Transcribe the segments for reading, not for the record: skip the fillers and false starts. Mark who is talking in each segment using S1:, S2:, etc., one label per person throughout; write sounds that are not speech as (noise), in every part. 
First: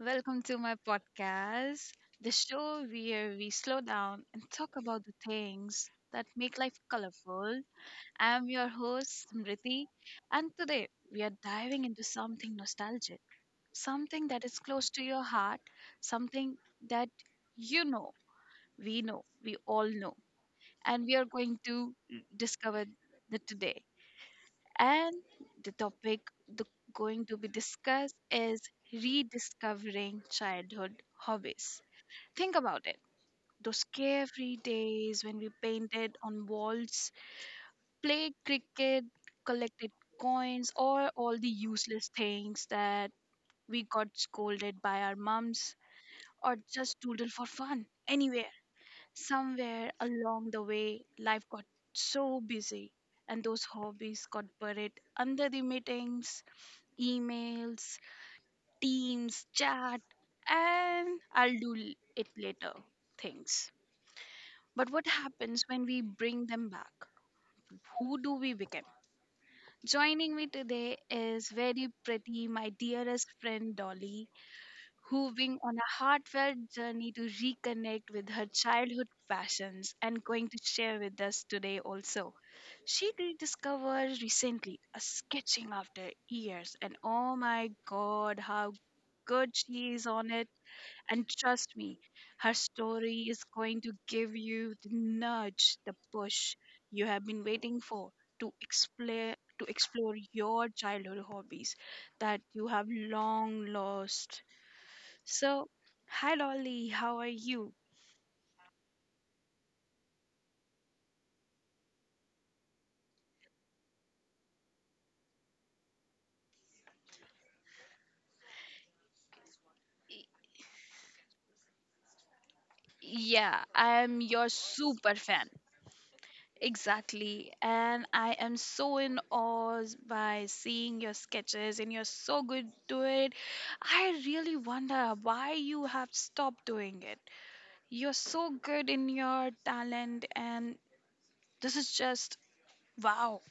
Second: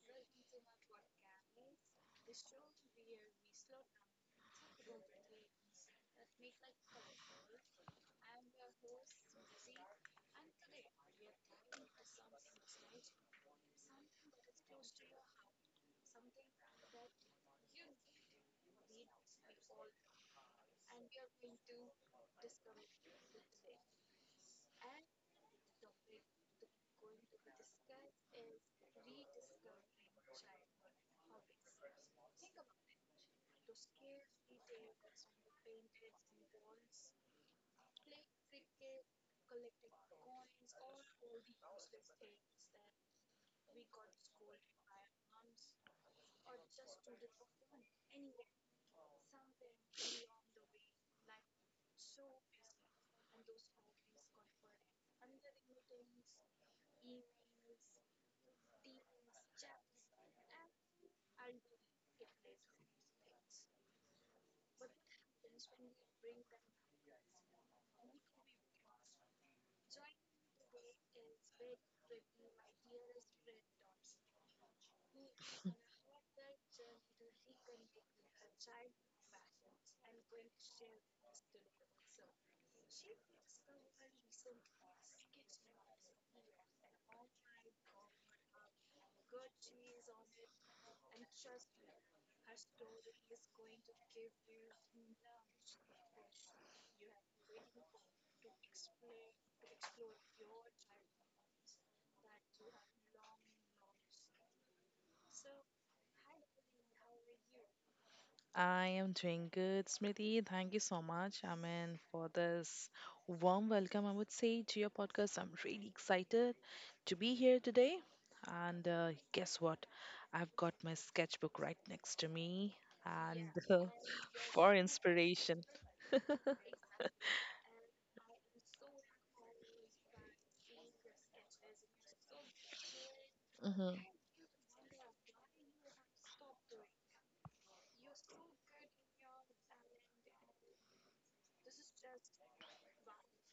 S1: welcome to my podcast, the show where we slow down and talk about the things that make life colorful. I'm your host, Smriti, and today we are diving into something nostalgic, something that is close to your heart, something that you know, we know, we all know, and we are going to discover that today. And the topic the, going to be discussed is rediscovering childhood hobbies. Think about it. Those carefree days when we painted on walls, played cricket, collected coins, or all the useless things that we got scolded by our mums, or just doodled for fun. Anyway, somewhere along the way, life got so busy, and those hobbies got buried under the meetings, emails, teams, chat, and it later things. But what happens when we bring them back? Who do we become? Joining me today is very pretty, my dearest friend Dolly, who went on a heartfelt journey to reconnect with her childhood passions and going to share with us today also. She rediscovered recently a sketching after years, and oh my god, how good she is on it. And trust me, her story is going to give you the nudge, the push you have been waiting for to explore your childhood hobbies that you have long lost. So, hi Dolly, how are you?
S2: I am doing good, Smriti. Thank you so much, Amen, for this warm welcome, I would say, to your podcast. I'm really excited to be here today. And guess what?
S1: Y-
S2: I've got my sketchbook right next to me and
S1: Yeah,
S2: (laughs)
S1: I am your
S2: for
S1: super fan.
S2: inspiration.
S1: Exactly. And I am so in awe by seeing your sketches and you're so good to it. I really wonder why you have stopped doing it. You're so good in your talent and this is just wow.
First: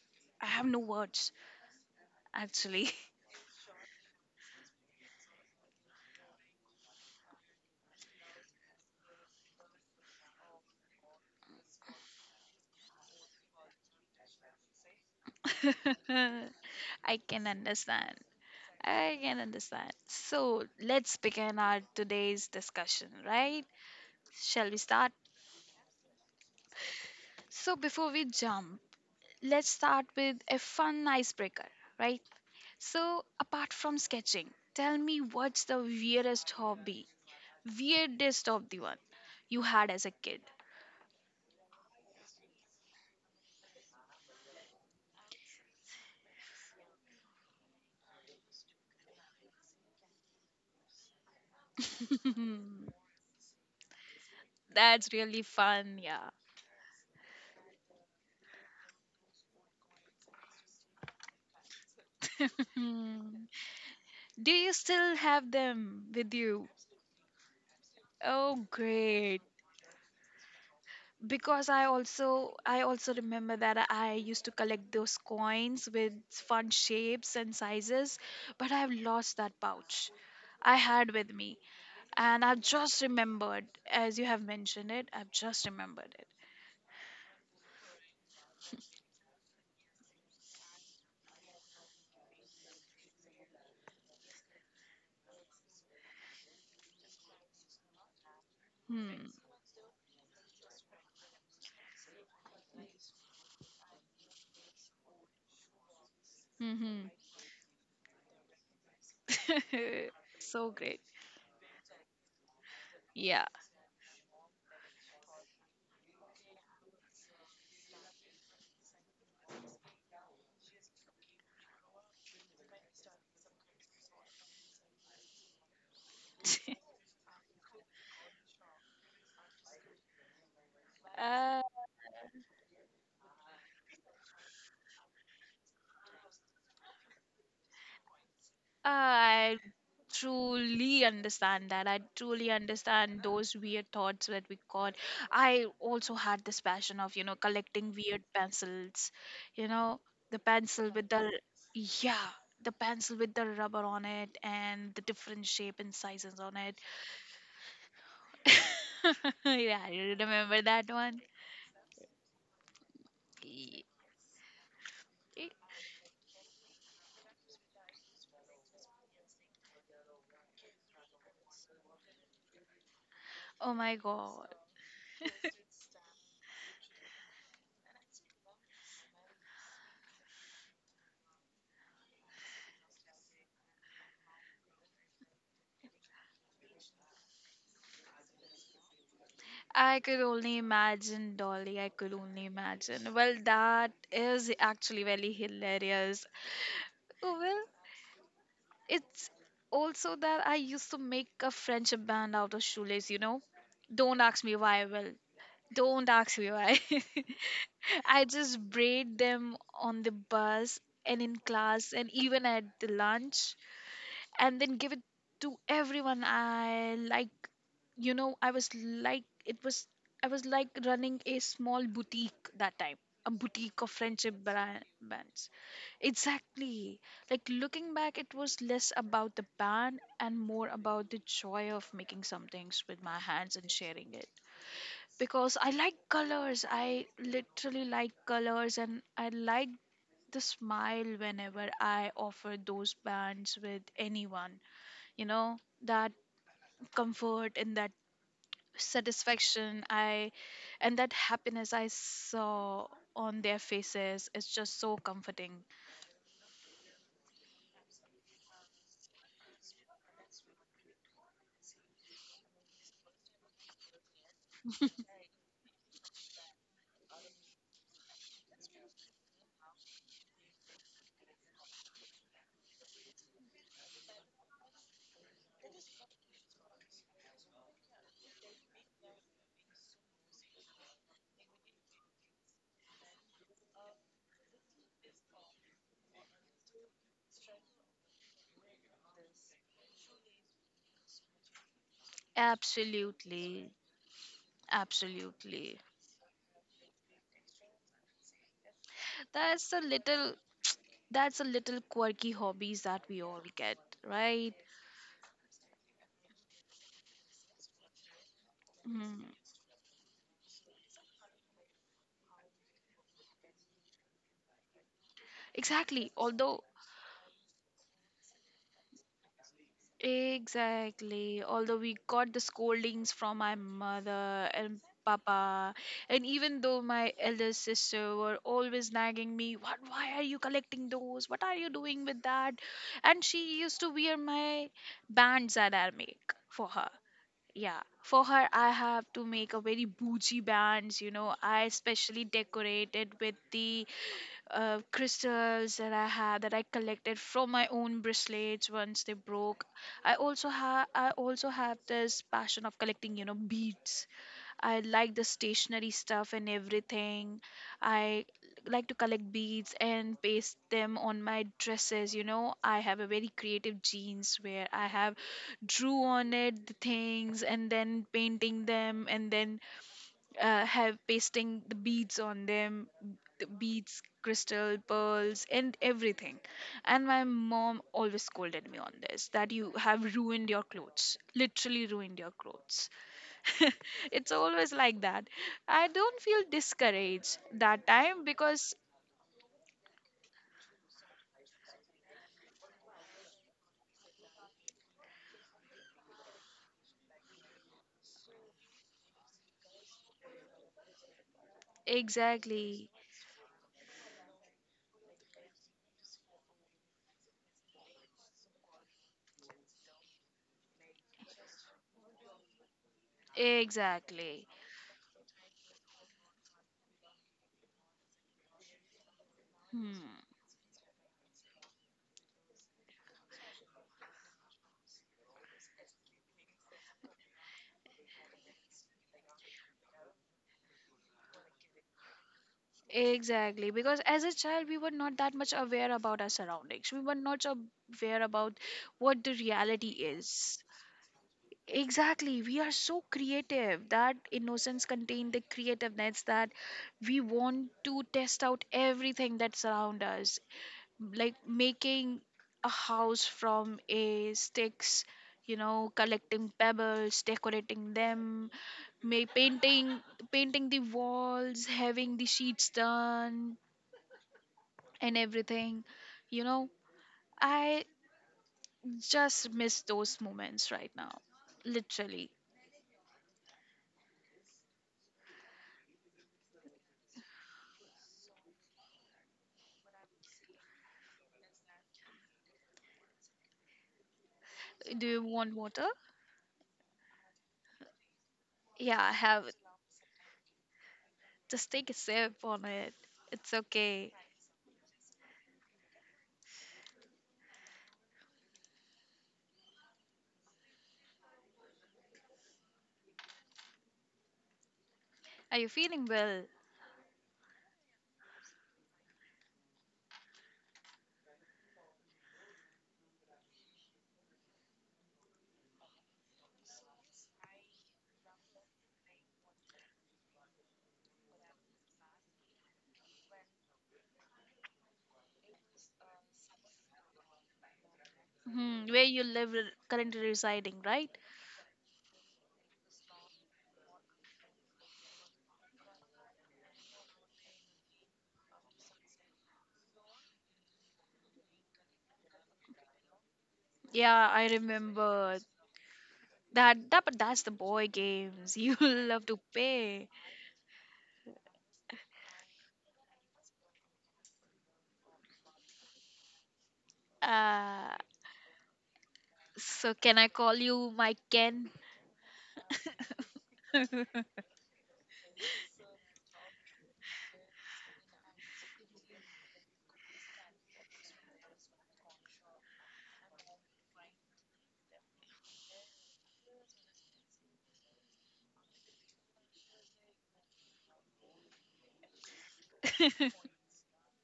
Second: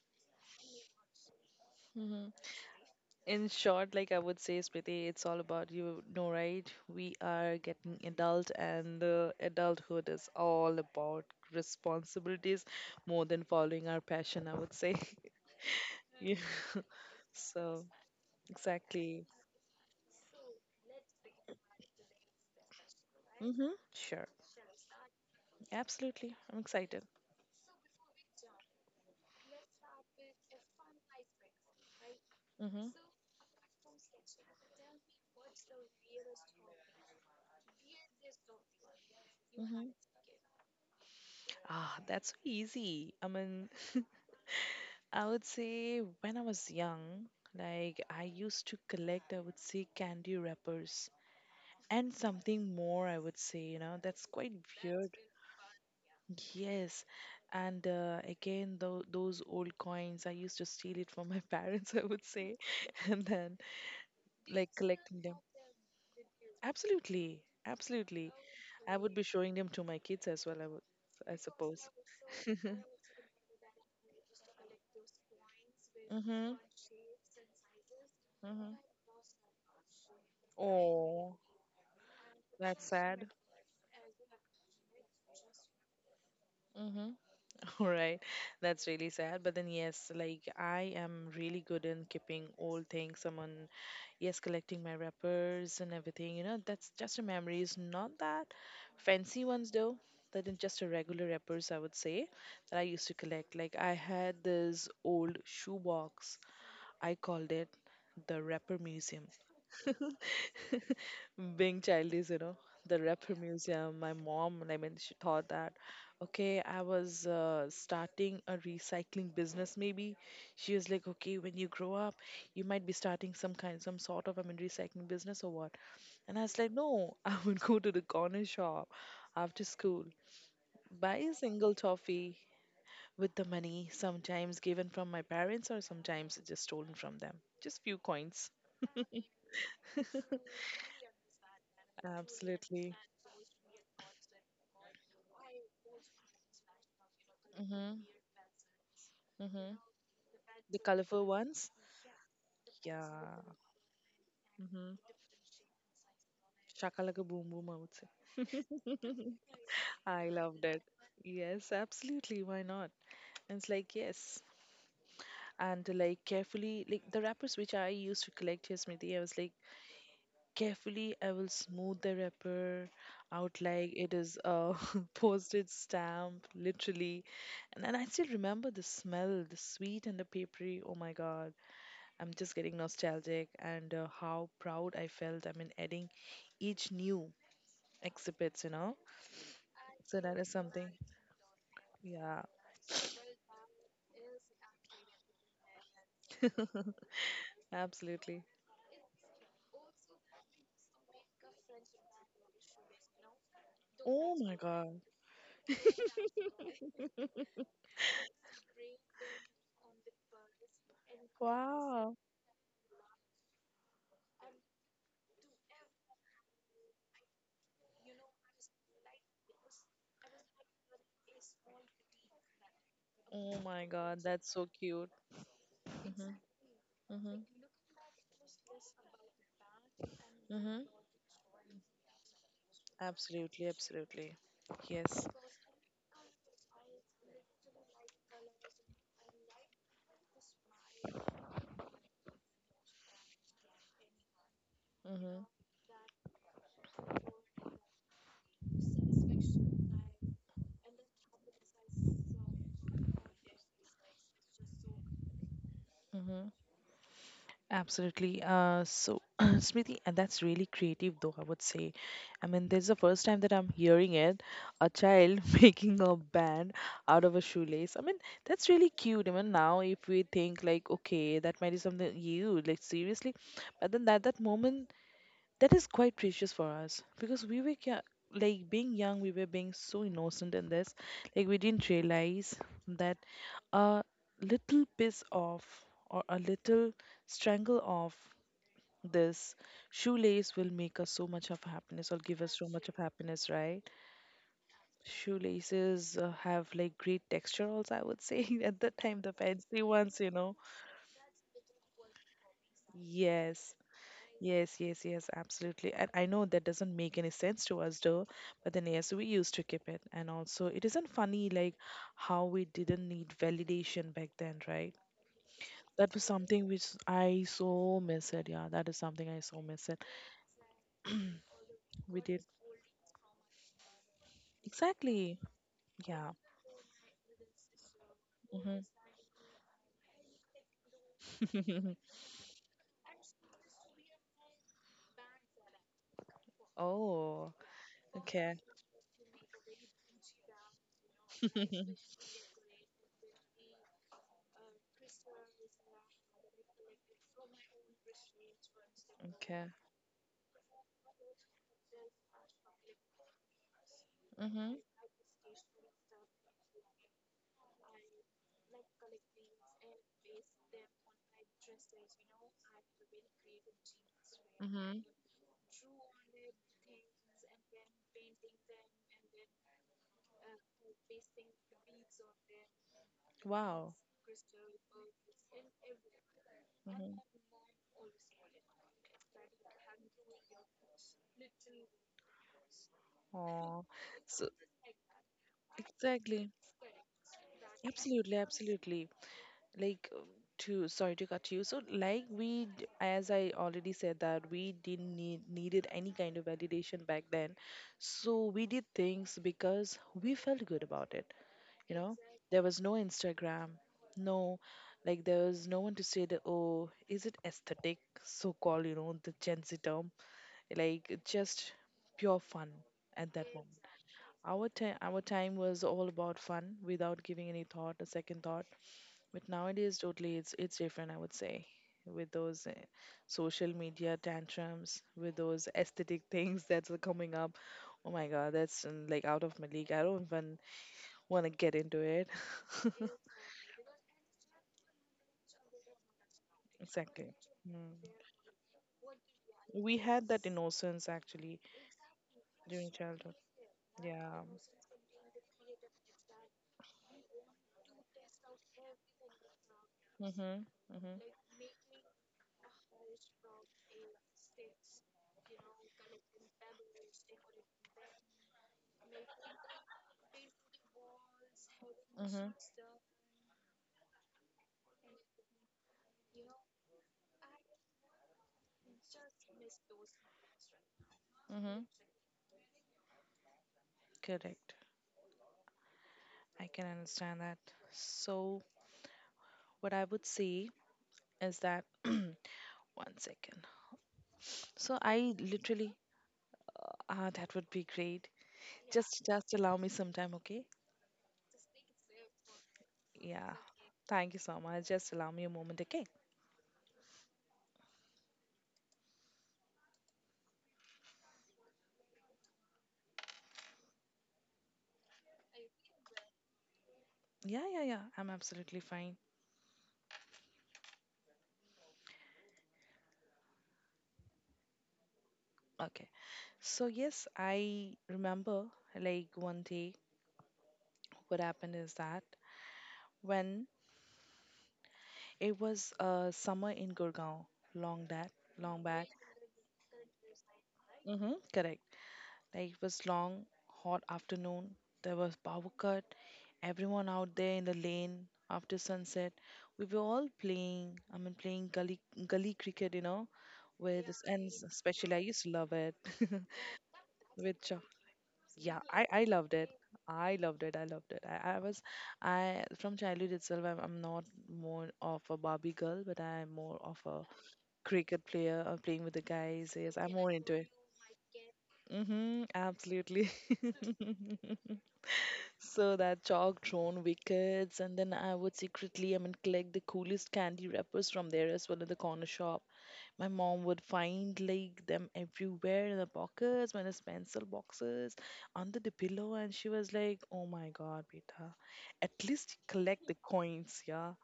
S1: I have no words
S2: (laughs) Mhm.
S1: actually.
S2: In short, like I would say, Smriti, it's all about you know, right? We are getting adult, and the adulthood is all about responsibilities more than following our passion, I would say. (laughs) Yeah. (laughs)
S1: (laughs) I can
S2: So,
S1: understand. I
S2: exactly.
S1: can understand. So let's begin our today's discussion, right?
S2: Mm-hmm. Sure.
S1: Shall we start?
S2: Absolutely. I'm excited.
S1: So before we jump, let's start with a fun icebreaker, right?
S2: Mm-hmm.
S1: So apart from sketching, tell me what's the weirdest hobby, weirdest of the one you
S2: Mm-hmm.
S1: had as a kid? (laughs)
S2: Ah, that's so easy. I mean, I would say when I was young, like I used to collect, I would say candy wrappers and something more, I would say, that's quite
S1: That's
S2: weird.
S1: really fun, yeah. (laughs)
S2: Yes. And again, those old coins, I used to steal it from my (laughs) parents, I would say, (laughs) and
S1: Hmm.
S2: then
S1: Do
S2: like
S1: you still
S2: collecting them.
S1: have them with you?
S2: Absolutely, absolutely.
S1: Oh,
S2: I would be
S1: great.
S2: showing them to my kids as well. I would, I
S1: Because i
S2: suppose. (laughs)
S1: also
S2: Mm-hmm.
S1: i also remember that I used to collect those coins with fun shapes and sizes, but
S2: Mm-hmm.
S1: I've lost that pouch I had with
S2: Oh,
S1: me, and I've
S2: that's
S1: just
S2: sad.
S1: remembered, as you have mentioned it, I've just remembered it.
S2: Mm-hmm. (laughs) All right, that's really sad. But then yes, like I am really good in keeping old things. Someone. Yes, collecting my wrappers and everything, that's just a memory. It's not that
S1: Hmm.
S2: fancy ones though. That is just a regular wrappers, I would say, that I used to collect. Like I had this old shoebox.
S1: Mm-hmm.
S2: I called it the wrapper museum. (laughs)
S1: (laughs) So great.
S2: Being childish, the rapper
S1: Yeah.
S2: museum. My mom, I mean, she thought that, okay, I was starting a recycling business. Maybe she was like, okay, when you grow up, you might be starting some kind, some sort of, I mean, recycling business or what? And I was like, no, (laughs) I would go to the corner shop after school, buy
S1: (laughs)
S2: a
S1: uh,
S2: single toffee with the money sometimes given from my parents or sometimes just stolen from them, just few coins. (laughs)
S1: I truly understand that. I truly
S2: Absolutely.
S1: understand those weird thoughts that we got. I also had this passion of, you know, collecting
S2: Mm-hmm.
S1: weird pencils. You
S2: Mm-hmm.
S1: know, the
S2: The
S1: pencil with
S2: colorful
S1: the,
S2: ones.
S1: yeah, the pencil with
S2: Yeah.
S1: the rubber on it and
S2: Mm.
S1: the different shape and sizes on it.
S2: Shaka like a boom boom, I would say.
S1: (laughs) Yeah, you
S2: I
S1: remember
S2: loved it.
S1: that one?
S2: Yes, absolutely. Why not? And it's
S1: Ye-
S2: like, yes. And like carefully, like the wrappers which I used to collect, yes, Smriti, I was like. Carefully, I will smooth the wrapper out
S1: Oh
S2: like
S1: my
S2: it is
S1: god.
S2: a (laughs) postage stamp, literally. And then I still remember the smell, the sweet and the papery. Oh my God, I'm just getting nostalgic and how proud I felt. I mean, adding each new exhibits, you know.
S1: I could
S2: So that is
S1: only
S2: something.
S1: imagine, Dolly. I could
S2: Yeah,
S1: only imagine. Well, that is actually very hilarious.
S2: (laughs)
S1: Well,
S2: absolutely.
S1: it's also that I used to make a friendship band out of shoelace, you know? Don't
S2: Oh
S1: ask me
S2: my
S1: why,
S2: God.
S1: well, don't ask me why. (laughs) I just braid them on the bus and in class and
S2: Wow.
S1: even at the lunch and then give it to everyone I like. You know, I was like, it was, I was like running a small boutique that time, a
S2: Oh
S1: boutique
S2: my
S1: of
S2: god, that's so cute.
S1: bands,
S2: Mm-hmm.
S1: exactly.
S2: Mm-hmm.
S1: Like, looking back, it was less about the band and more
S2: Mm-hmm.
S1: about the joy of making some things with my hands and
S2: Absolutely,
S1: sharing it,
S2: absolutely. Yes.
S1: because I like colors. I literally like colors, and I like the smile whenever I offer those bands with anyone, you
S2: Mm-hmm.
S1: know, that comfort and that satisfaction I and that happiness I saw on their faces is just so comforting.
S2: Absolutely. So, (clears throat) Smriti, and that's really creative, though, I would say. I mean, this is the first time that I'm hearing it. A child (laughs) making a band out of a shoelace. I mean, that's really cute. Even now if we think, like, okay, that might be something you, like, seriously. But then at that moment, that is quite precious for us because we were, like, being young, we were being so innocent in this. Like, we didn't realize that a little piece off or a little strangle off this shoelace will make us so much of happiness or give us so much of happiness,
S1: Absolutely,
S2: right?
S1: absolutely.
S2: Shoelaces have like great texture also, I would say, (laughs) at that time, the
S1: that's a
S2: fancy ones, you
S1: little
S2: know.
S1: that's a little quirky hobbies that we all
S2: Yes,
S1: get, right?
S2: yes, yes, yes, absolutely. And I know that doesn't make any sense to us though, but then yes, we
S1: Mm.
S2: used to keep it. And also it isn't funny like how we didn't need validation back then, right?
S1: Exactly,
S2: That was
S1: although.
S2: something which I so miss it. Yeah, that is something I so miss it.
S1: Exactly. Although we
S2: We
S1: got the
S2: did.
S1: scoldings from my mother and
S2: Exactly.
S1: papa, and
S2: Yeah.
S1: even though my elder sister were
S2: Mm-hmm.
S1: always nagging me, what? Why are you collecting those? What are you doing
S2: (laughs)
S1: with that? And she used to wear my bands that I make for her.
S2: Oh,
S1: Yeah, for her,
S2: okay.
S1: I have to make a very bougie bands. You know, I especially decorate it with the crystals that I had that I collected from my own bracelets once they broke.
S2: Okay.
S1: I also have this passion of collecting, you know, beads.
S2: Mm-hmm.
S1: I like the stationery stuff and everything. I like to collect beads and paste them on my dresses, you know. I have a very creative genes where I have drew on it the things and then painting them and then have pasting the beads on them, the
S2: Mm-hmm. Wow.
S1: beads crystal pearls and everything, and
S2: Mhm.
S1: my mom always scolded me on this that you have ruined your clothes, literally ruined your clothes. (laughs)
S2: Oh,
S1: It's
S2: so
S1: always like that. I don't feel
S2: exactly.
S1: discouraged that time
S2: Absolutely,
S1: because
S2: absolutely. Like to sorry to cut you. So like we, as I already said that we didn't needed any kind of validation back then. So we did things because we felt good about it. You know, there was
S1: exactly,
S2: no Instagram, no, like there's no one to say that, oh, is it aesthetic, so called, you know, the Gen Z term, like just pure fun at that moment.
S1: exactly.
S2: Our time was all about fun without giving any thought, a second thought. But nowadays, totally,
S1: Hmm.
S2: it's different, I would say, with those social media tantrums, with those aesthetic (laughs) things that's coming up. Oh my God, that's like out of my league. I don't even want to get into it.
S1: Exactly, because as a child, we were not that much aware about our
S2: (laughs)
S1: surroundings. We were
S2: Exactly.
S1: not
S2: Mm.
S1: aware about what the reality
S2: We had that
S1: is.
S2: innocence actually
S1: Exactly. We are
S2: during
S1: so
S2: childhood.
S1: creative. That
S2: Yeah.
S1: innocence contains the creativeness that we want to test out everything that surrounds us.
S2: Mm-hmm. Mm-hmm.
S1: Like making a house from a sticks, you know, collecting pebbles, decorating them, may painting painting the walls, having the
S2: Mm-hmm.
S1: sheets done and everything. You know, I just miss those moments right now.
S2: Mm-hmm.
S1: Literally.
S2: Correct. I can understand that. So, what I would say is that (clears throat) one second. So
S1: Do you
S2: I
S1: want water?
S2: literally ah that would be great.
S1: Yeah, I
S2: Just
S1: have.
S2: just allow me some time, okay?
S1: Just take a sip on it. It's
S2: Yeah.
S1: okay.
S2: Thank you so much. Just allow me a moment, okay?
S1: Are you feeling well?
S2: Yeah, yeah, yeah. I'm absolutely fine. Okay. So yes, I remember like one day what happened is that when it was summer in Gurgaon, long that long
S1: Hmm, where
S2: back.
S1: you live, currently residing, right?
S2: Mm-hmm, correct. Like it was long, hot afternoon. There was power cut. Everyone out there in the lane after sunset. We were all playing. I mean, playing gully cricket, you know, with this
S1: Yeah,
S2: and
S1: I
S2: especially I
S1: remember
S2: used to love it. (laughs)
S1: that. That, but that's the
S2: With chalk.
S1: boy games. (laughs) You
S2: Yeah, I
S1: love to
S2: loved it.
S1: pay.
S2: I loved it. I loved it. I from childhood itself. I'm not more of a Barbie girl, but I'm more of a
S1: Uh,
S2: cricket player or playing with the guys.
S1: so
S2: Yes, I'm
S1: can I
S2: more into
S1: call
S2: it.
S1: you my Ken?
S2: Mm-hmm, absolutely.
S1: (laughs)
S2: (laughs) So that chalk drawn wickets, and then I would secretly, I mean, collect the coolest candy wrappers from there as well in the corner shop. My mom would find like them everywhere in the pockets, my pencil boxes, under the pillow, and she was like, "Oh my God, beta, at least collect the coins, yeah."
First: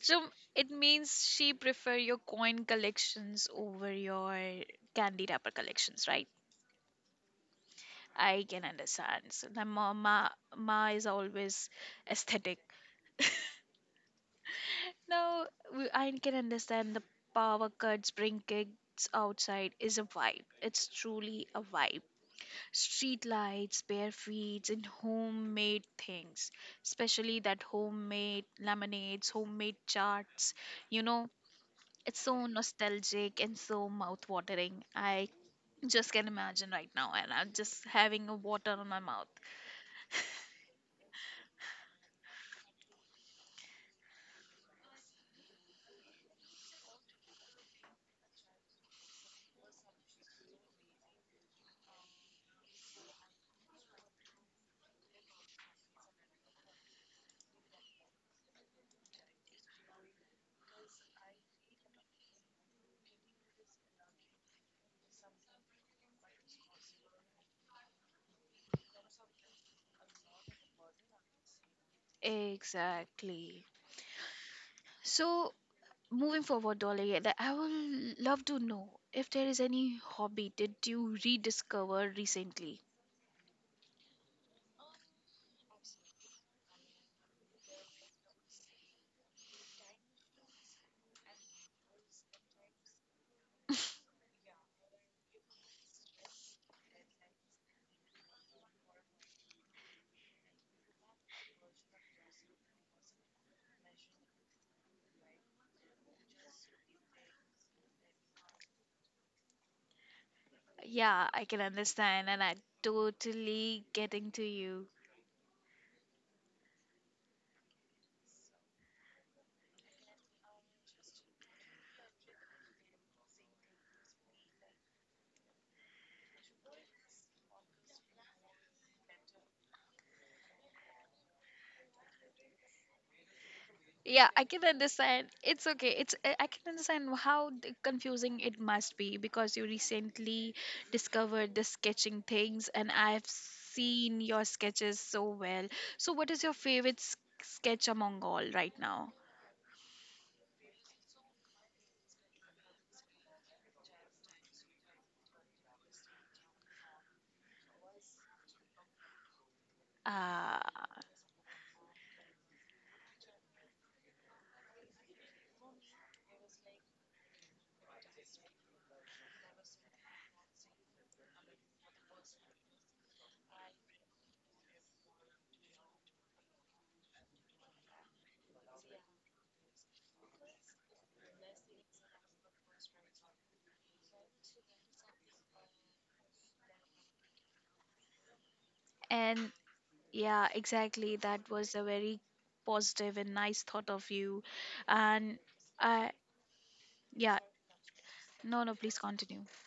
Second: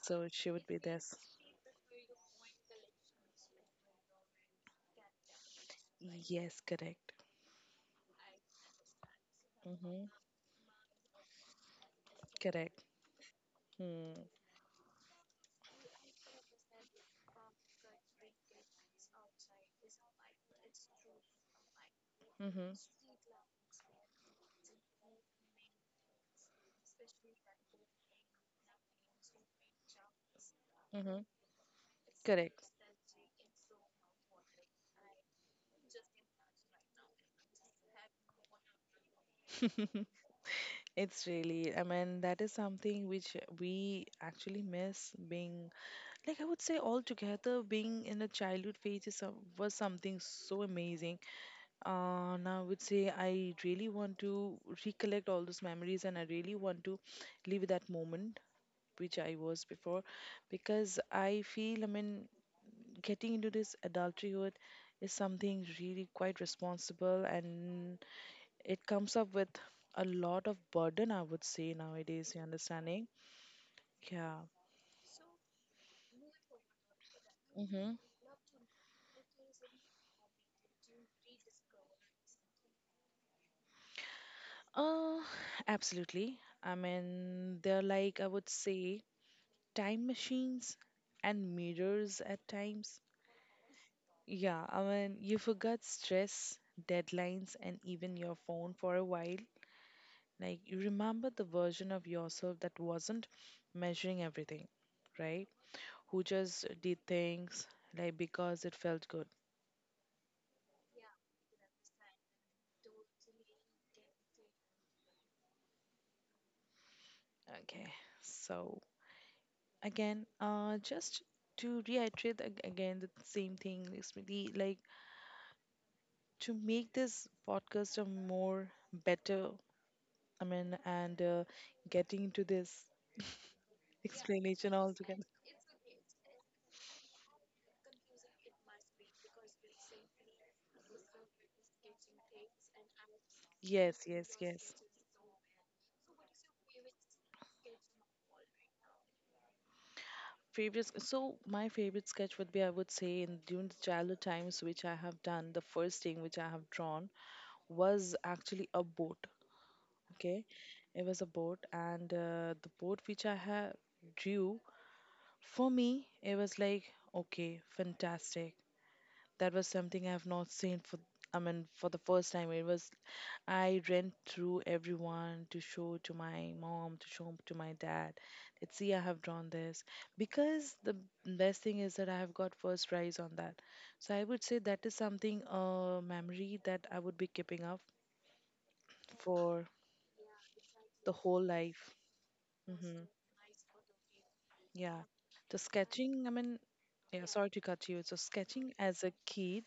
S1: So
S2: So she would
S1: it
S2: be this.
S1: means she prefer your coin collections over your candy wrapper collections, right?
S2: Yes, correct.
S1: I can understand. So my
S2: Mm-hmm.
S1: mama, ma ma is always aesthetic.
S2: Correct.
S1: (laughs)
S2: Hmm.
S1: No, I can understand the power cuts bring kids outside is a vibe. It's truly a vibe.
S2: Mm-hmm.
S1: Street lights, bare feet, and homemade things, especially that homemade lemonades, homemade charts. You
S2: Mm-hmm.
S1: know, it's so
S2: Correct.
S1: nostalgic and so mouth-watering. I just can imagine right now, and I'm just having a water on my mouth.
S2: (laughs) It's really, I mean, that is something which we actually miss being, like I would say all together, being in a childhood phase is some, was something so amazing. Now I would say I really want to recollect all those memories and I really want to live that moment which I was before because I feel, I mean, getting into this adulthood is something really quite responsible and it comes up with a lot of burden, I would say, nowadays, you understanding?
S1: Exactly.
S2: Yeah.
S1: So, moving forward, Dolly, that I
S2: Mm-hmm.
S1: will love to know if there is any hobby did you rediscover recently?
S2: Uh, Absolutely. I mean, they're like, I would say, time machines and mirrors at times. Yeah, I mean, you forgot stress, deadlines, and even your phone for a while. Like, you remember the version of yourself that wasn't measuring everything, right? Who just did things like because it felt good.
S1: Yeah, I can understand, and I totally getting to you.
S2: Okay, so again, just to reiterate again the same thing, Smriti, like to make this podcast a more better, I mean, and getting into this (laughs)
S1: Yeah, I can
S2: explanation altogether.
S1: understand. It's okay. It's I can understand how confusing it must be because you recently discovered the sketching things, and I've
S2: Yes,
S1: seen
S2: yes,
S1: your
S2: yes.
S1: sketches so well. So, what is your favorite sketch among all right now?
S2: Previous, so my favorite sketch would be, I would say, in during the childhood times, which I have done, the first thing which I have drawn was actually a boat. Okay,
S1: Uh,
S2: it was a boat, and the boat which I have drew. For me, it was like, okay, fantastic. That was something I've not seen for, I mean, for the first time. It was, I ran through everyone to show to my mom, to show to my dad. Let's see, I have drawn this. Because the best thing is that I have got first prize on that. So I would say that is something, a memory that I would be keeping up
S1: and
S2: for
S1: Yeah,
S2: the
S1: exactly.
S2: whole
S1: That was a
S2: life.
S1: very
S2: Hmm.
S1: positive and nice thought of you.
S2: Yeah.
S1: And
S2: The
S1: I,
S2: sketching, I mean, yeah,
S1: yeah,
S2: sorry to cut you. So
S1: no,
S2: sketching
S1: no, please
S2: as a
S1: continue.
S2: kid,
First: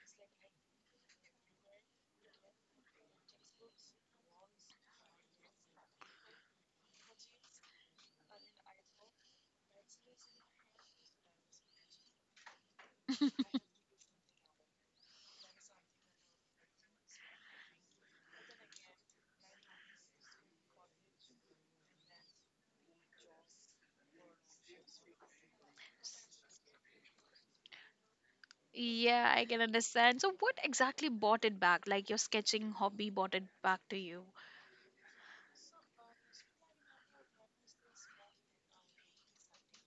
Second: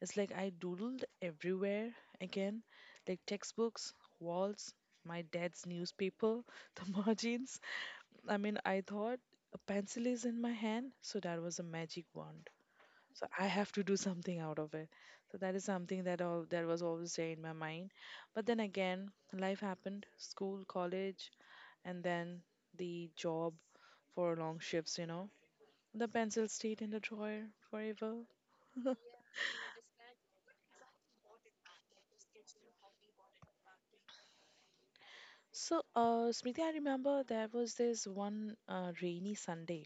S2: it's like I doodled everywhere again, like textbooks, walls, my dad's newspaper, (laughs) the margins. I mean, I thought a pencil is in my hand, so that was a magic wand. So I have to do something out of it. So that is something that all that was always there in my mind. But then again, life happened, school, college, and then the job for long shifts, you know. The pencil stayed in the drawer forever.
S1: Yeah, I can understand. So, what exactly brought it back? Like your sketching hobby brought it back to you?
S2: So, Smriti, I remember there was this one rainy Sunday.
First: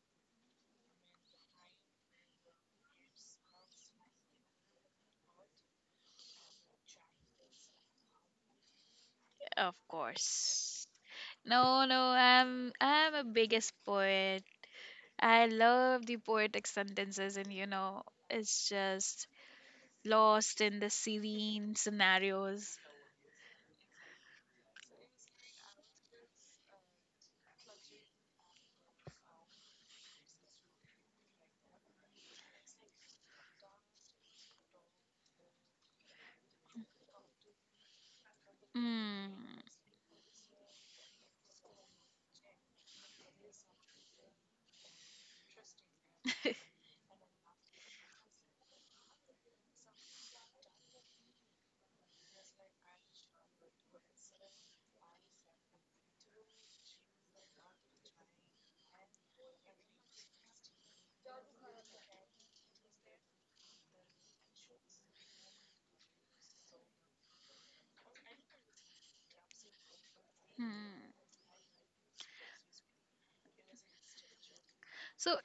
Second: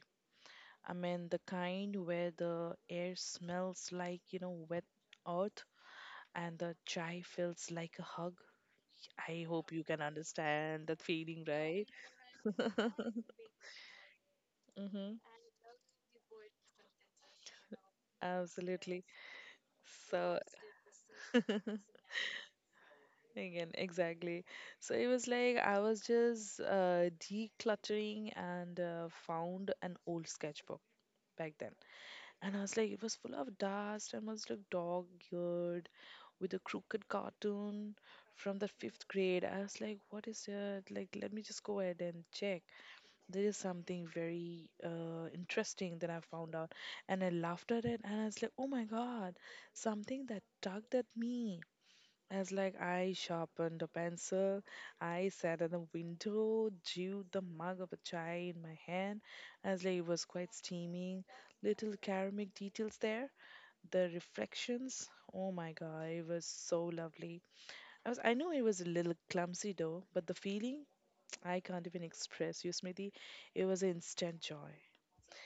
S2: I mean, the kind where the air smells like, you know, wet earth and the chai feels like a hug. I hope
S1: Of
S2: you can
S1: course.
S2: understand that feeling,
S1: No,
S2: right?
S1: no, I'm
S2: (laughs)
S1: I'm a biggest poet.
S2: Hmm,
S1: I love the poetic sentences, and you know, it's
S2: absolutely.
S1: just
S2: So
S1: lost in the serene
S2: (laughs)
S1: scenarios.
S2: again, exactly. So it was like I was just decluttering and found an old sketchbook back then. And I was like, it was full of dust and was like dog-eared with a crooked cartoon from the fifth
S1: Hmm.
S2: grade. I
S1: (laughs)
S2: was like, what is it? Like, let me just go ahead and check. There is something very interesting that I found out, and I laughed at it, and I was like, "Oh my God!" Something that tugged at me. I was like, I sharpened a pencil, I sat at the window, chewed the mug of a chai in my hand. I was like, it was quite steaming. Little ceramic details there, the reflections. Oh my God, it was so lovely. I know it was a little clumsy though, but the feeling
S1: Hmm.
S2: (tsk) I can't even express you, Smithy. It was instant joy.
S1: So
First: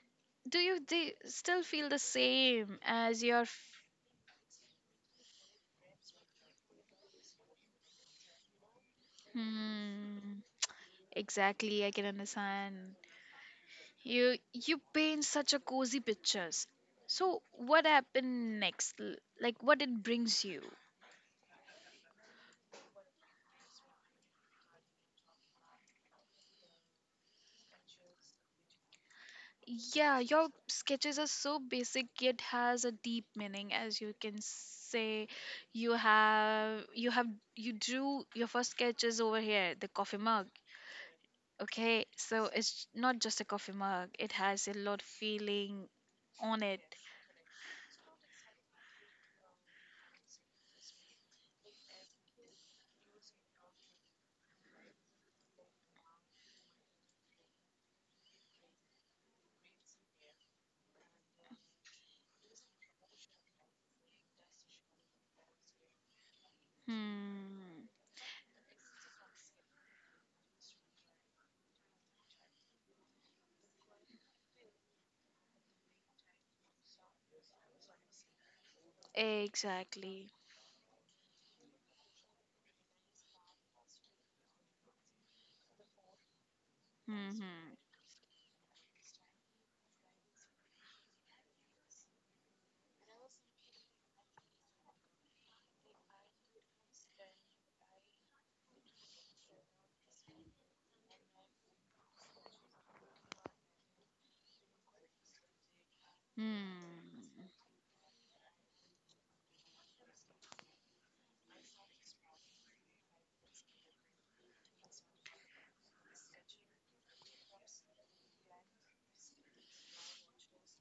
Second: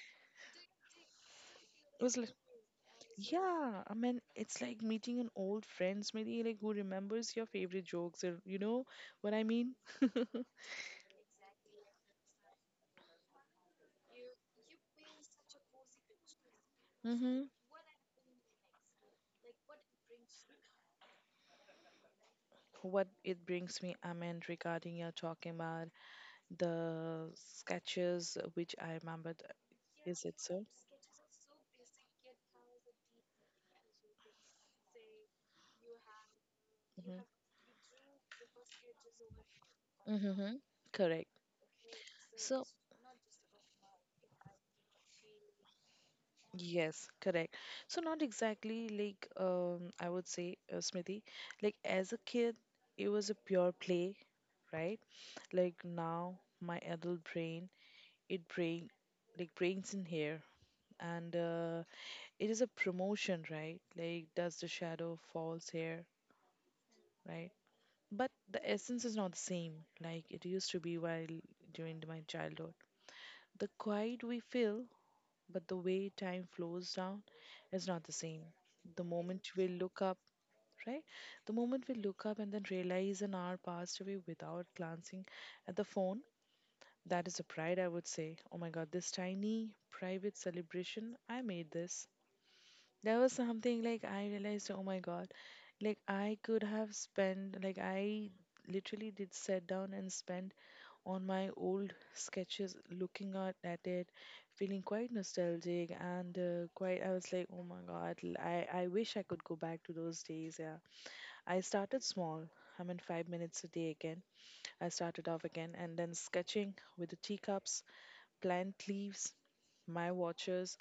S1: do you still feel the
S2: It was like,
S1: same as your
S2: yeah, I mean, it's like meeting an old friend, maybe like who remembers your favorite jokes, or you know what I mean? (laughs)
S1: hmm exactly. I can understand. You paint such a cozy pictures. So
S2: Hmm.
S1: what happened next, like what it brings you?
S2: What it brings me, I mean, regarding you're talking about the sketches, which I remember,
S1: Yeah,
S2: is it
S1: your
S2: so?
S1: sketches are so basic yet has a deep meaning, as you can say. You have you drew your first sketches over here, the coffee
S2: Hmm.
S1: mug.
S2: Hmm. Correct.
S1: Okay, so
S2: So,
S1: it's not just a coffee mug. It has a lot of feeling on it.
S2: yes, correct. So not exactly like I would say, Smriti, like as a kid, it was a pure play, right? Like now, my adult brain, it bring like brings in here, and it is a promotion, right? Like does the shadow falls here, right?
S1: Hmm.
S2: But the essence is not the same like it used to be while during my childhood. The quiet we feel but the way time flows down is not the same. The moment we look up,
S1: Exactly.
S2: right? The moment we look up and then realize an hour passed away without glancing at the phone, that is
S1: Hmm.
S2: a pride, I would say. Oh my God, this tiny private celebration, I made this. There was something like I realized, oh my God, like I could have spent, like I literally did sit down and spend on my old sketches, looking at it, feeling quite nostalgic and quite, I
S1: Hmm.
S2: was like, oh my God, I wish I could go back to those days. Yeah. I started small. I mean, 5 minutes a day again. I started off again and then sketching with the teacups, plant leaves, my watches,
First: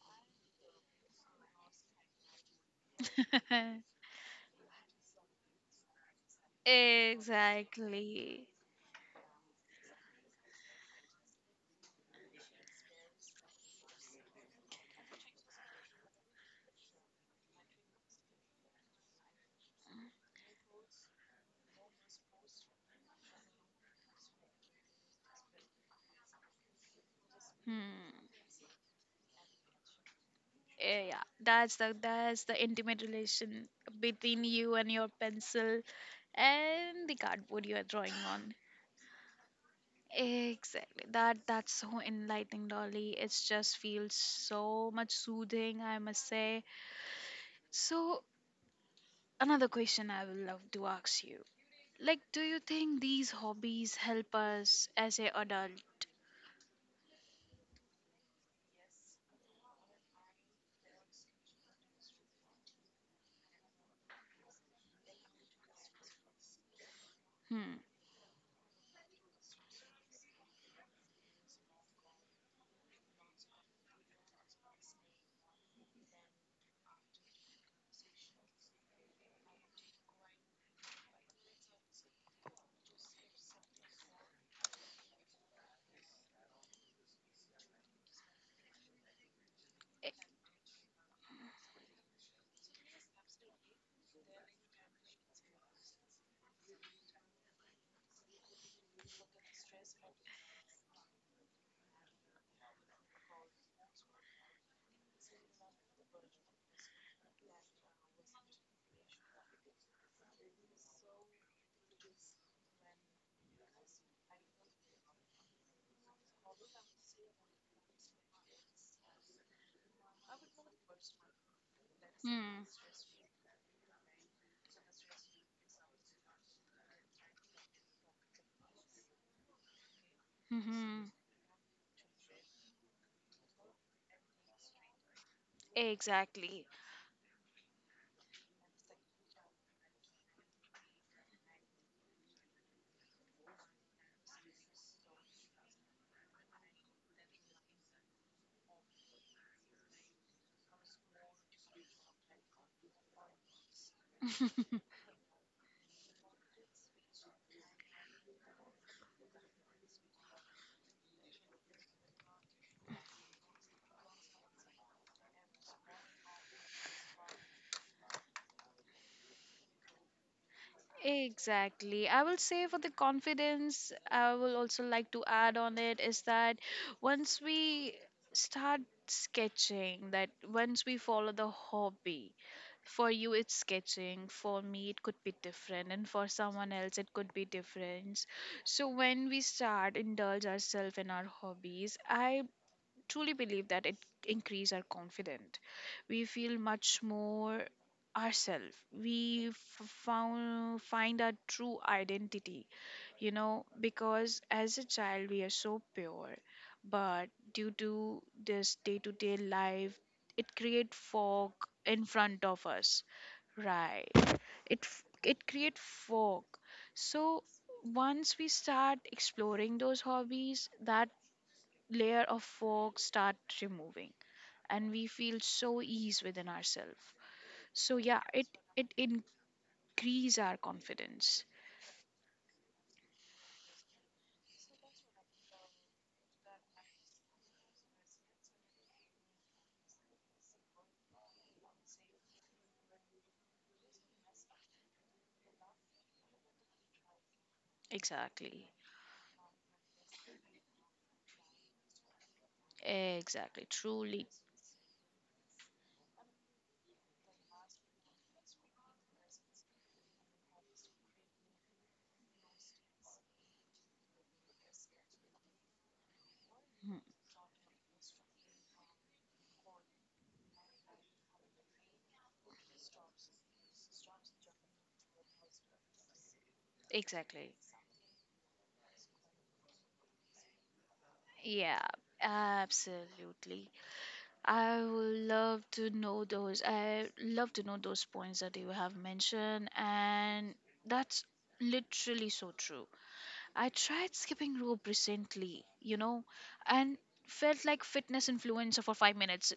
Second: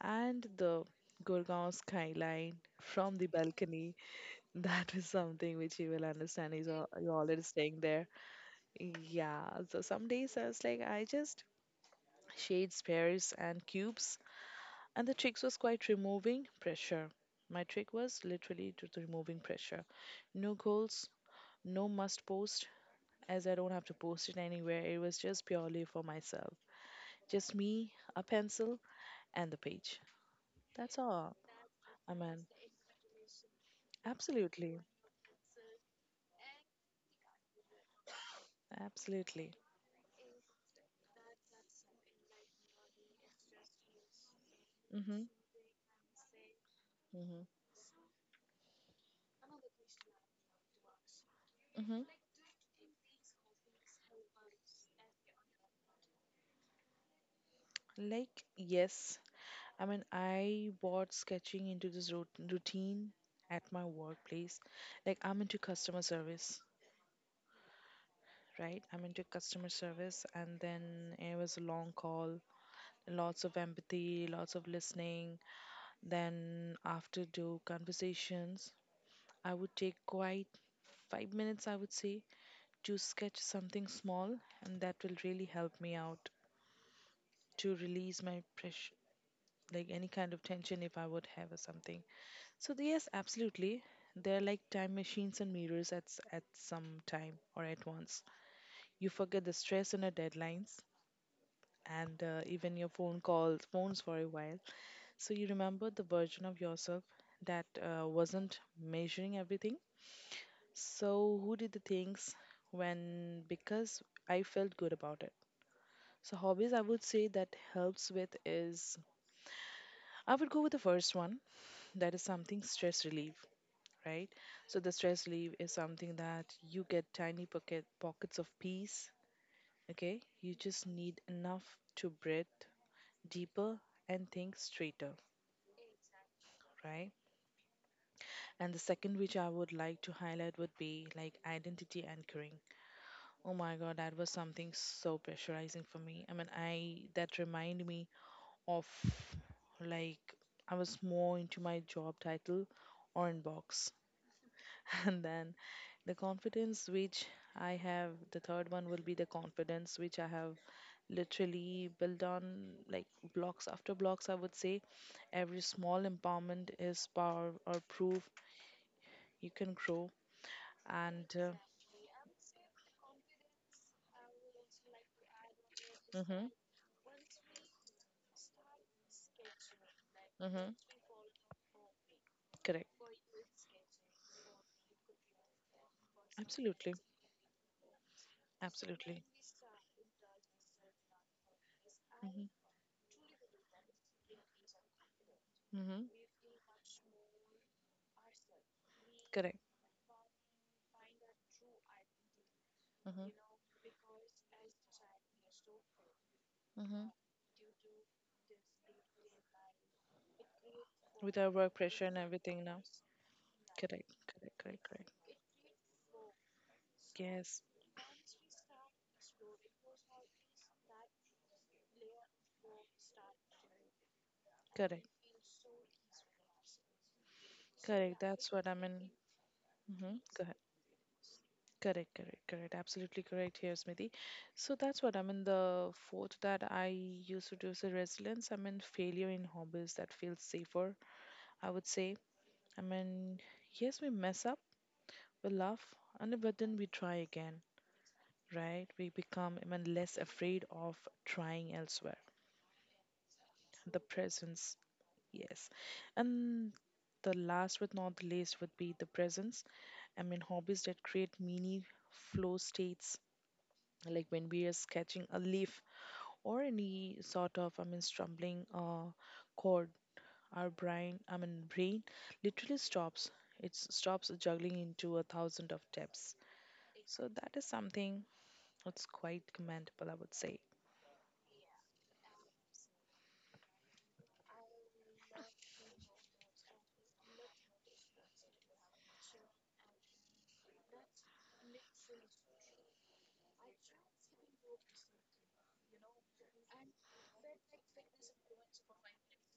S2: and the Gurgaon skyline from the balcony. (laughs) That is something which you will understand
S1: (laughs)
S2: is all, you all are staying there.
S1: Exactly.
S2: Yeah, so some days I was like, I just shades, pairs, and cubes. And the tricks was quite removing pressure. My trick was literally to removing pressure. No goals, no must post, as I don't have to post it anywhere. It was just purely for myself. Just me, a
S1: Hmm.
S2: pencil, and the page. That's
S1: Eh, yeah,
S2: all.
S1: that's the
S2: I
S1: that's
S2: mean,
S1: the intimate relation between you
S2: absolutely,
S1: and your pencil and the cardboard you are drawing on.
S2: absolutely.
S1: Exactly. That that's so enlightening, Dolly. It just feels so much
S2: Hmm.
S1: soothing, I must say. So another question I would love to ask you.
S2: Hmm.
S1: Like, do you think these hobbies help us as a adult?
S2: Like, yes. I mean, I brought sketching into this routine at my workplace. Like, I'm into customer service,
S1: Hmm.
S2: right? I'm into customer service, and then it was a long call, lots of empathy, lots of listening. Then, after do conversations, I would take quite 5 minutes, I would say, to sketch something small, and that will really help me out to release my pressure, like any
S1: Eh,
S2: kind of tension if I would have or something. So yes, absolutely. They're like time machines and mirrors at some time or at once. You forget the stress and the deadlines, and even your phone calls, phones for a while. So you remember the version of yourself that wasn't measuring everything. So who did the things when because I felt good about it. So hobbies I would say that helps with is I would go with the first one, that is something
S1: hmm.
S2: stress relief, right? So the stress relief is something that you get tiny pockets of peace, okay? You just
S1: Mm-hmm.
S2: need enough to breathe deeper and think straighter,
S1: Exactly.
S2: right? And the second which I would like to highlight would be like identity anchoring. Oh my God, that was something so pressurizing for me. I that remind me of like I was more into my job title on box, (laughs) and then the confidence which I have the third one will be the confidence which I have literally built on like blocks after blocks, I would say. Every small empowerment is power or proof you can grow, and
S1: Exactly. I will say for the confidence, I will also like to add on it is
S2: mhm.
S1: that once we start sketching, that
S2: Mm-hmm.
S1: once we follow the hobby,
S2: Correct.
S1: for you, it's sketching. For me, it could be different. And for someone
S2: Absolutely.
S1: else, it could be different. So
S2: Absolutely.
S1: when we start indulge ourselves in our hobbies, I truly believe that it increase our confidence.
S2: Mm-hmm.
S1: We feel much more ourselves. We
S2: Correct.
S1: found, find our true identity,
S2: Mm-hmm.
S1: you know, because as a child we are so pure,
S2: Mm-hmm.
S1: but due to this day to day life, it create
S2: With our
S1: fog
S2: work
S1: in
S2: pressure and
S1: front
S2: everything
S1: of
S2: now.
S1: us, right?
S2: Correct. Correct.
S1: It
S2: Correct.
S1: f-
S2: Correct.
S1: it create fog. So
S2: Yes.
S1: once we start exploring those hobbies, that layer of fog start removing, and we
S2: Correct.
S1: feel so ease within ourselves. So
S2: Correct.
S1: yeah, it
S2: That's what I
S1: it
S2: mean.
S1: increase
S2: Mm-hmm.
S1: our confidence.
S2: Correct, correct, correct. Absolutely correct here, Smriti. So that's what I mean. The fourth that I used to do is a resilience. I mean, failure in hobbies that feels safer, I would say. I mean, yes, we mess up, we laugh, and but then we try again,
S1: Exactly.
S2: right? We become, I mean, less afraid of trying elsewhere.
S1: Exactly.
S2: The
S1: Truly.
S2: presence, yes. And the last but not the least would be the presence. I mean, hobbies that create mini flow states like when we are sketching a leaf or any sort of, stumbling chord, our brain, brain literally stops. It stops juggling into a thousand of steps, so
S1: Exactly.
S2: that is something that's quite commendable, I would say.
S1: Yeah, absolutely. I would love to know those. I love to know those points that you have mentioned, and that's literally so true. I tried skipping rope recently, you know, and felt like fitness influencer for five minutes,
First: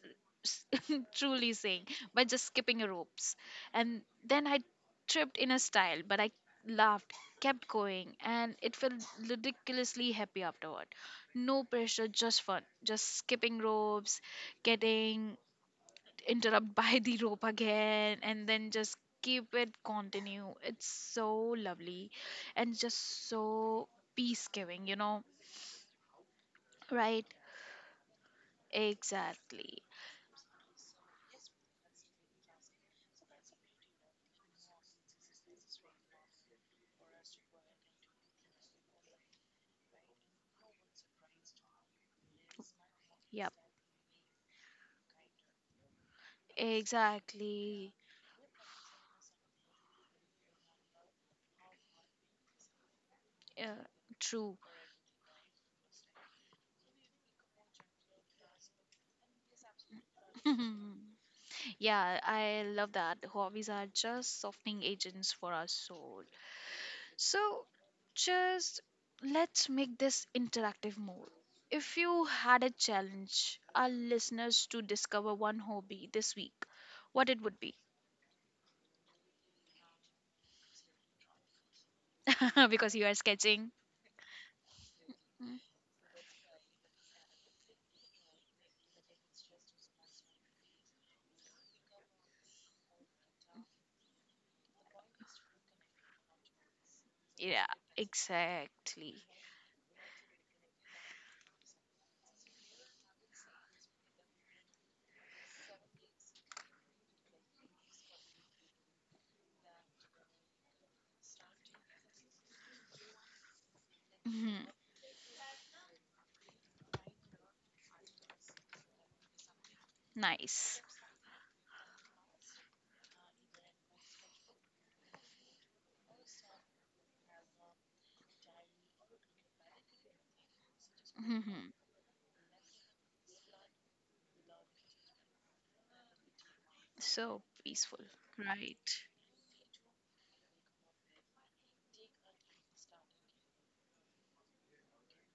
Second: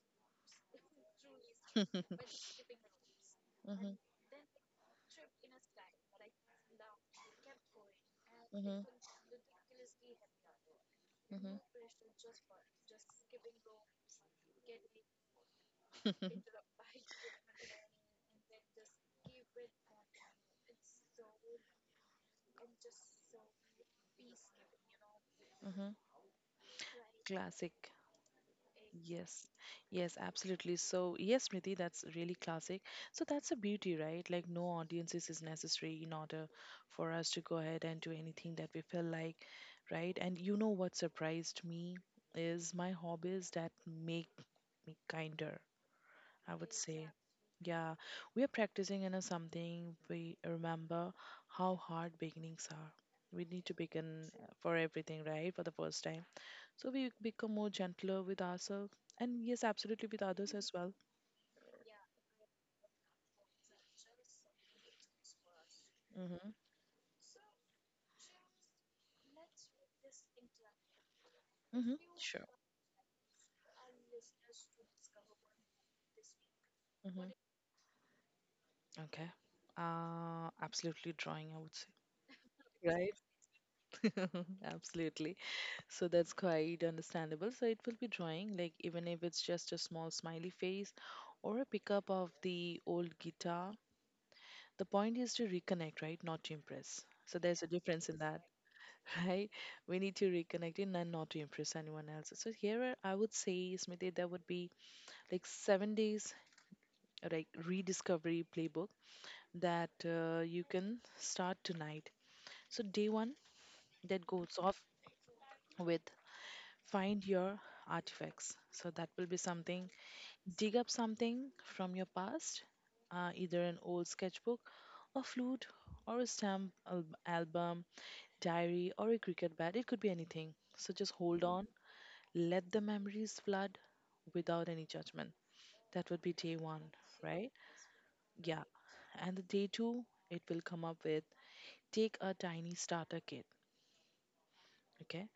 S1: (laughs) truly saying, by just skipping ropes.
S2: Hmm.
S1: And then I tripped in a style, but I laughed, kept going, and it
S2: Hmm.
S1: felt ridiculously happy afterward.
S2: Hmm.
S1: No pressure, just fun. Just skipping ropes, getting interrupt (laughs) by the rope again and then just keep it continue. It's so lovely and just so peace giving, you know,
S2: Hmm.
S1: right?
S2: Classic. Yes,
S1: Exactly.
S2: yes, absolutely. So, yes, Smriti, that's really classic. So, that's a beauty, right? Like, no audiences is necessary in order for us to go ahead and do anything that we feel like, right? And you know what surprised me is my hobbies
S1: Yep,
S2: that make me kinder, I would say.
S1: exactly.
S2: Yeah, we are practicing in a something we remember how hard beginnings are. We need to
S1: Yeah,
S2: begin
S1: true.
S2: for everything, right? For the first time, so we become more gentler with ourselves and yes, absolutely with others as well.
S1: (laughs) Yeah, I love that. Hobbies are just softening agents for our soul.
S2: Mm-hmm.
S1: So, just let's make this interactive more.
S2: Mm-hmm.
S1: If you
S2: Sure.
S1: had a challenge, our listeners to discover one hobby this week,
S2: Mm-hmm.
S1: what it would be?
S2: Okay. Absolutely drawing, I would say.
S1: (laughs) Because you are sketching.
S2: Right. (laughs) Absolutely.
S1: Mm,
S2: So that's quite understandable. So it will be drawing, like even if it's just a small smiley face or a pickup of the old guitar. The point is to reconnect, right? Not to impress. So there's
S1: yeah,
S2: a difference in that.
S1: exactly.
S2: Right? We need to reconnect in and not to impress anyone else. So I would say, Smriti, there would be like 7 days like rediscovery playbook that you can start tonight. So day one that goes
S1: Hmm.
S2: off with find your artifacts. So that will be something, dig
S1: Nice.
S2: up something from your past, either an old sketchbook, a flute, or a stamp album, diary, or a cricket bat. It could be anything. So just hold on.
S1: Hmm.
S2: Let the memories flood without any judgment. That would be day one,
S1: So
S2: right?
S1: peaceful,
S2: Yeah.
S1: right?
S2: And the day two, it will come up with take a tiny starter kit, okay?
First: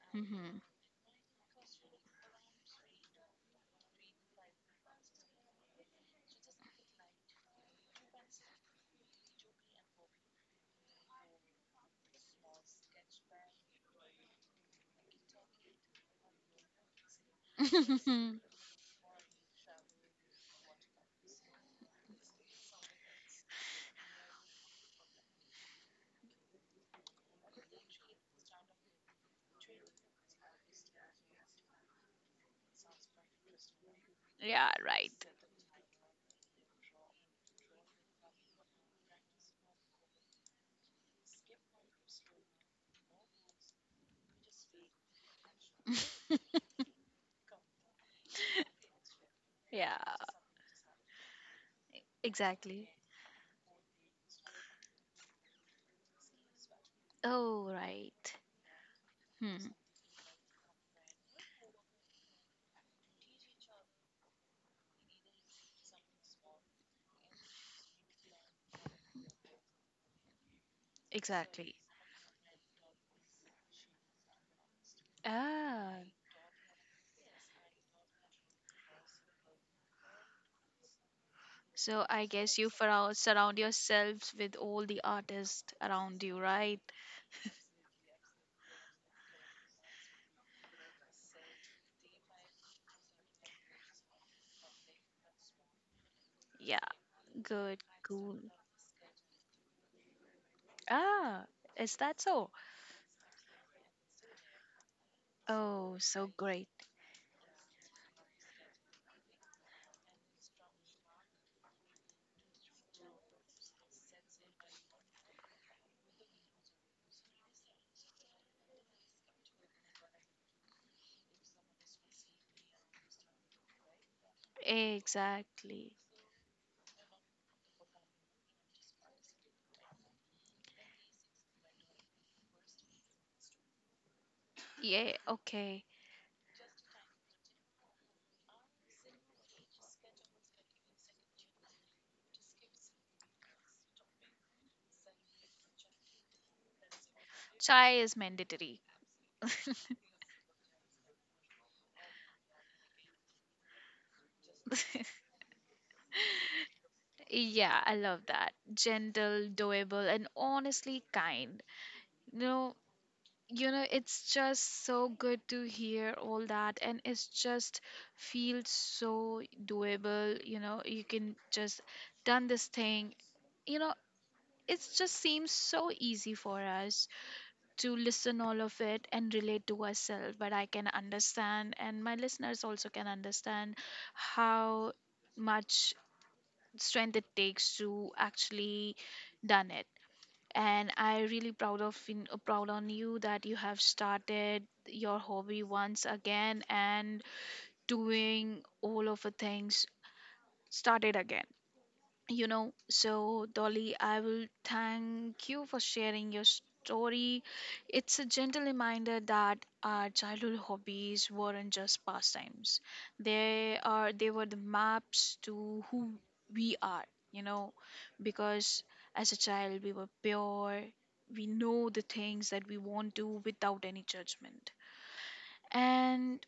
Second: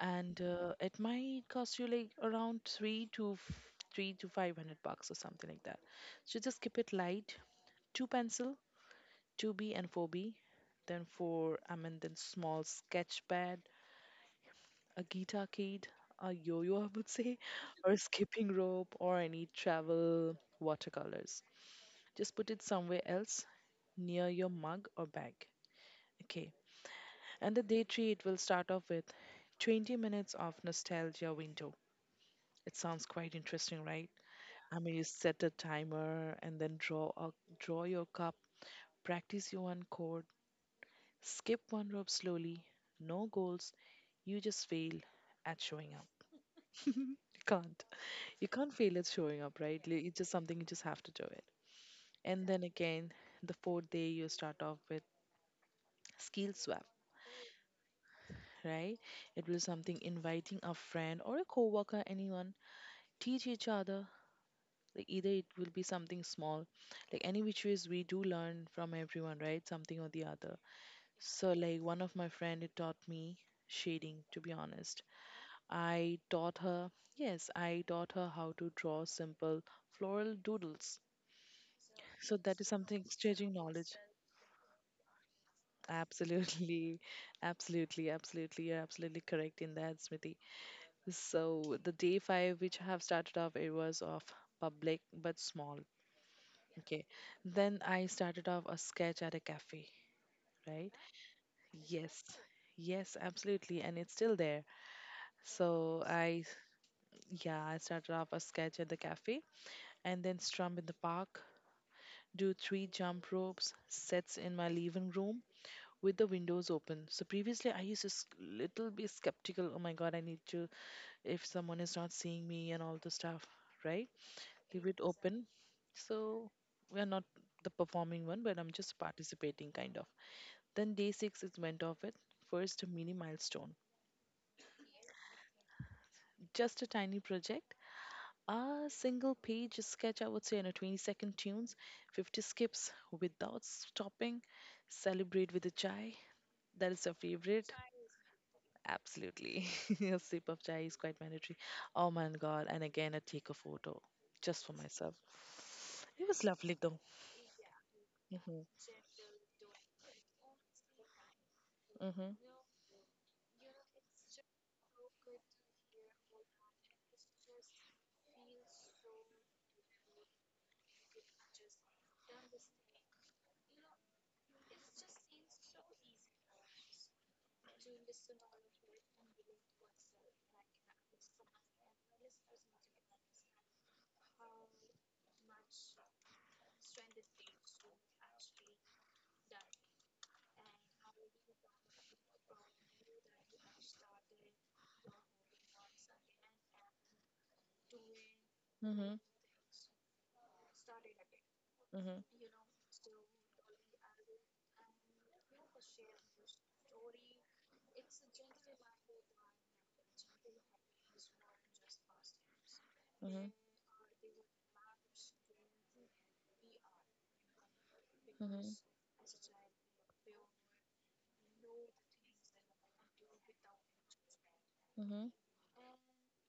S2: And
S1: Hmm.
S2: it might cost you like around 3 to 500 bucks or something like that. So just keep it light. Two pencil, two B and four B, then four. I mean, then small sketch pad, a guitar kit, a yo-yo, I would say, (laughs) or a
S1: (laughs)
S2: skipping rope, or any travel watercolors. Just put it somewhere else near your mug or bag. Okay. And the day three, it will start off with 20 minutes of nostalgia window. It sounds quite interesting, right?
S1: Yeah,
S2: I mean, you
S1: right.
S2: set a timer and then draw your cup, practice your one chord, skip one rope slowly, no goals. You just fail at showing up. (laughs) You can't. You can't fail
S1: (laughs)
S2: at showing up, right?
S1: Yeah,
S2: It's just something you just have to do it. And then
S1: exactly.
S2: again, the fourth day you start off with skill swap,
S1: Oh, right.
S2: right? It will
S1: Hmm.
S2: something inviting a friend or a coworker, anyone, teach each other. Like either it will be something small, like any which ways we do learn from everyone, right? Something or the other. So
S1: Exactly.
S2: like one of my friend it taught me shading. To be honest,
S1: Ah,
S2: I taught her. Yes, I taught her how to draw simple floral doodles.
S1: so I
S2: So
S1: guess
S2: that
S1: you
S2: is something exchanging
S1: surround
S2: knowledge.
S1: yourselves with all the artists around you, right?
S2: Absolutely, (laughs) absolutely, absolutely. You're absolutely correct in that, Smriti. So the day five, which I have started off, it was of public but small.
S1: Yeah,
S2: Okay. Then
S1: good,
S2: I
S1: cool.
S2: started off a sketch at a cafe, right?
S1: Ah, is that
S2: Yes.
S1: so?
S2: Yes, absolutely. And it's still there.
S1: Oh,
S2: So
S1: so
S2: I,
S1: great.
S2: yeah, I started off a sketch at the cafe and then strum in the park, do 3 jump ropes, sets in my living room with the windows open. So previously I used to little be skeptical. Oh my God, I need to, if someone is not seeing me and all the stuff, right? Leave it open.
S1: Exactly.
S2: So we are not the performing one, but I'm just participating kind of. Then day six is went off with first mini milestone.
S1: Yeah, okay.
S2: Just a tiny project. A single page sketch, I would say, and a 20-second tunes, 50 skips without stopping. Celebrate with a chai. That is your favorite.
S1: Chai is mandatory.
S2: Absolutely.
S1: (laughs)
S2: (laughs) A sip of chai is quite mandatory. Oh my God. And again, I take a photo just for myself. It was lovely though.
S1: Yeah, I love that.
S2: Hmm.
S1: Gentle, doable, and honestly kind. No, you know, it's just so good to hear all that, and it's just feels so doable. You know, you can just done this thing. You know, it just seems so easy for us to listen all of it and relate to ourselves, but I can understand, and my listeners also can understand how much strength it takes to actually done it. And I really proud of proud on you that you have started your hobby once again and doing all
S2: Mm-hmm.
S1: of the things started again.
S2: Mm-hmm. Mm-hmm.
S1: You know, so Dolly, I will thank you for sharing your story. It's a gentle reminder that our childhood hobbies weren't just pastimes.
S2: Mm-hmm.
S1: They are they were the maps to who we are, you know,
S2: Mm-hmm.
S1: because as a child we were pure. We know the things that we want to without any judgment. And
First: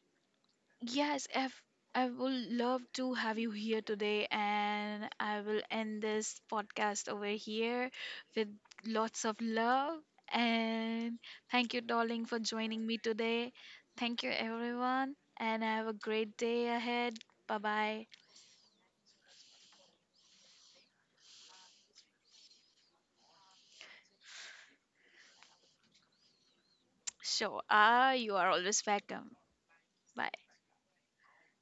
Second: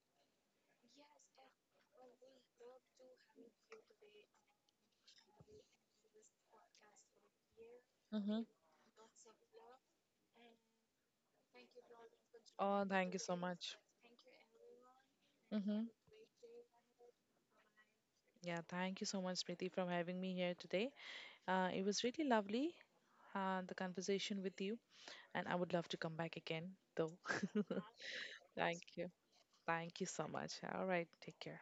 S1: yes, if I will love to have you here today, and I will end this podcast over here
S2: Mm-hmm.
S1: with lots of love. And thank you, darling, for
S2: Oh,
S1: joining me
S2: thank you so
S1: today.
S2: much.
S1: Thank you, everyone, and
S2: Mm-hmm.
S1: have a great day ahead. Bye bye.
S2: Yeah, thank you so much, Smriti, for having me here today. It was really lovely, the conversation with you, and I would love to come back again, though.
S1: Sure,
S2: (laughs)
S1: ah, you are
S2: Thank
S1: always
S2: you.
S1: welcome.
S2: Thank you so
S1: Bye.
S2: much. All right. Take care.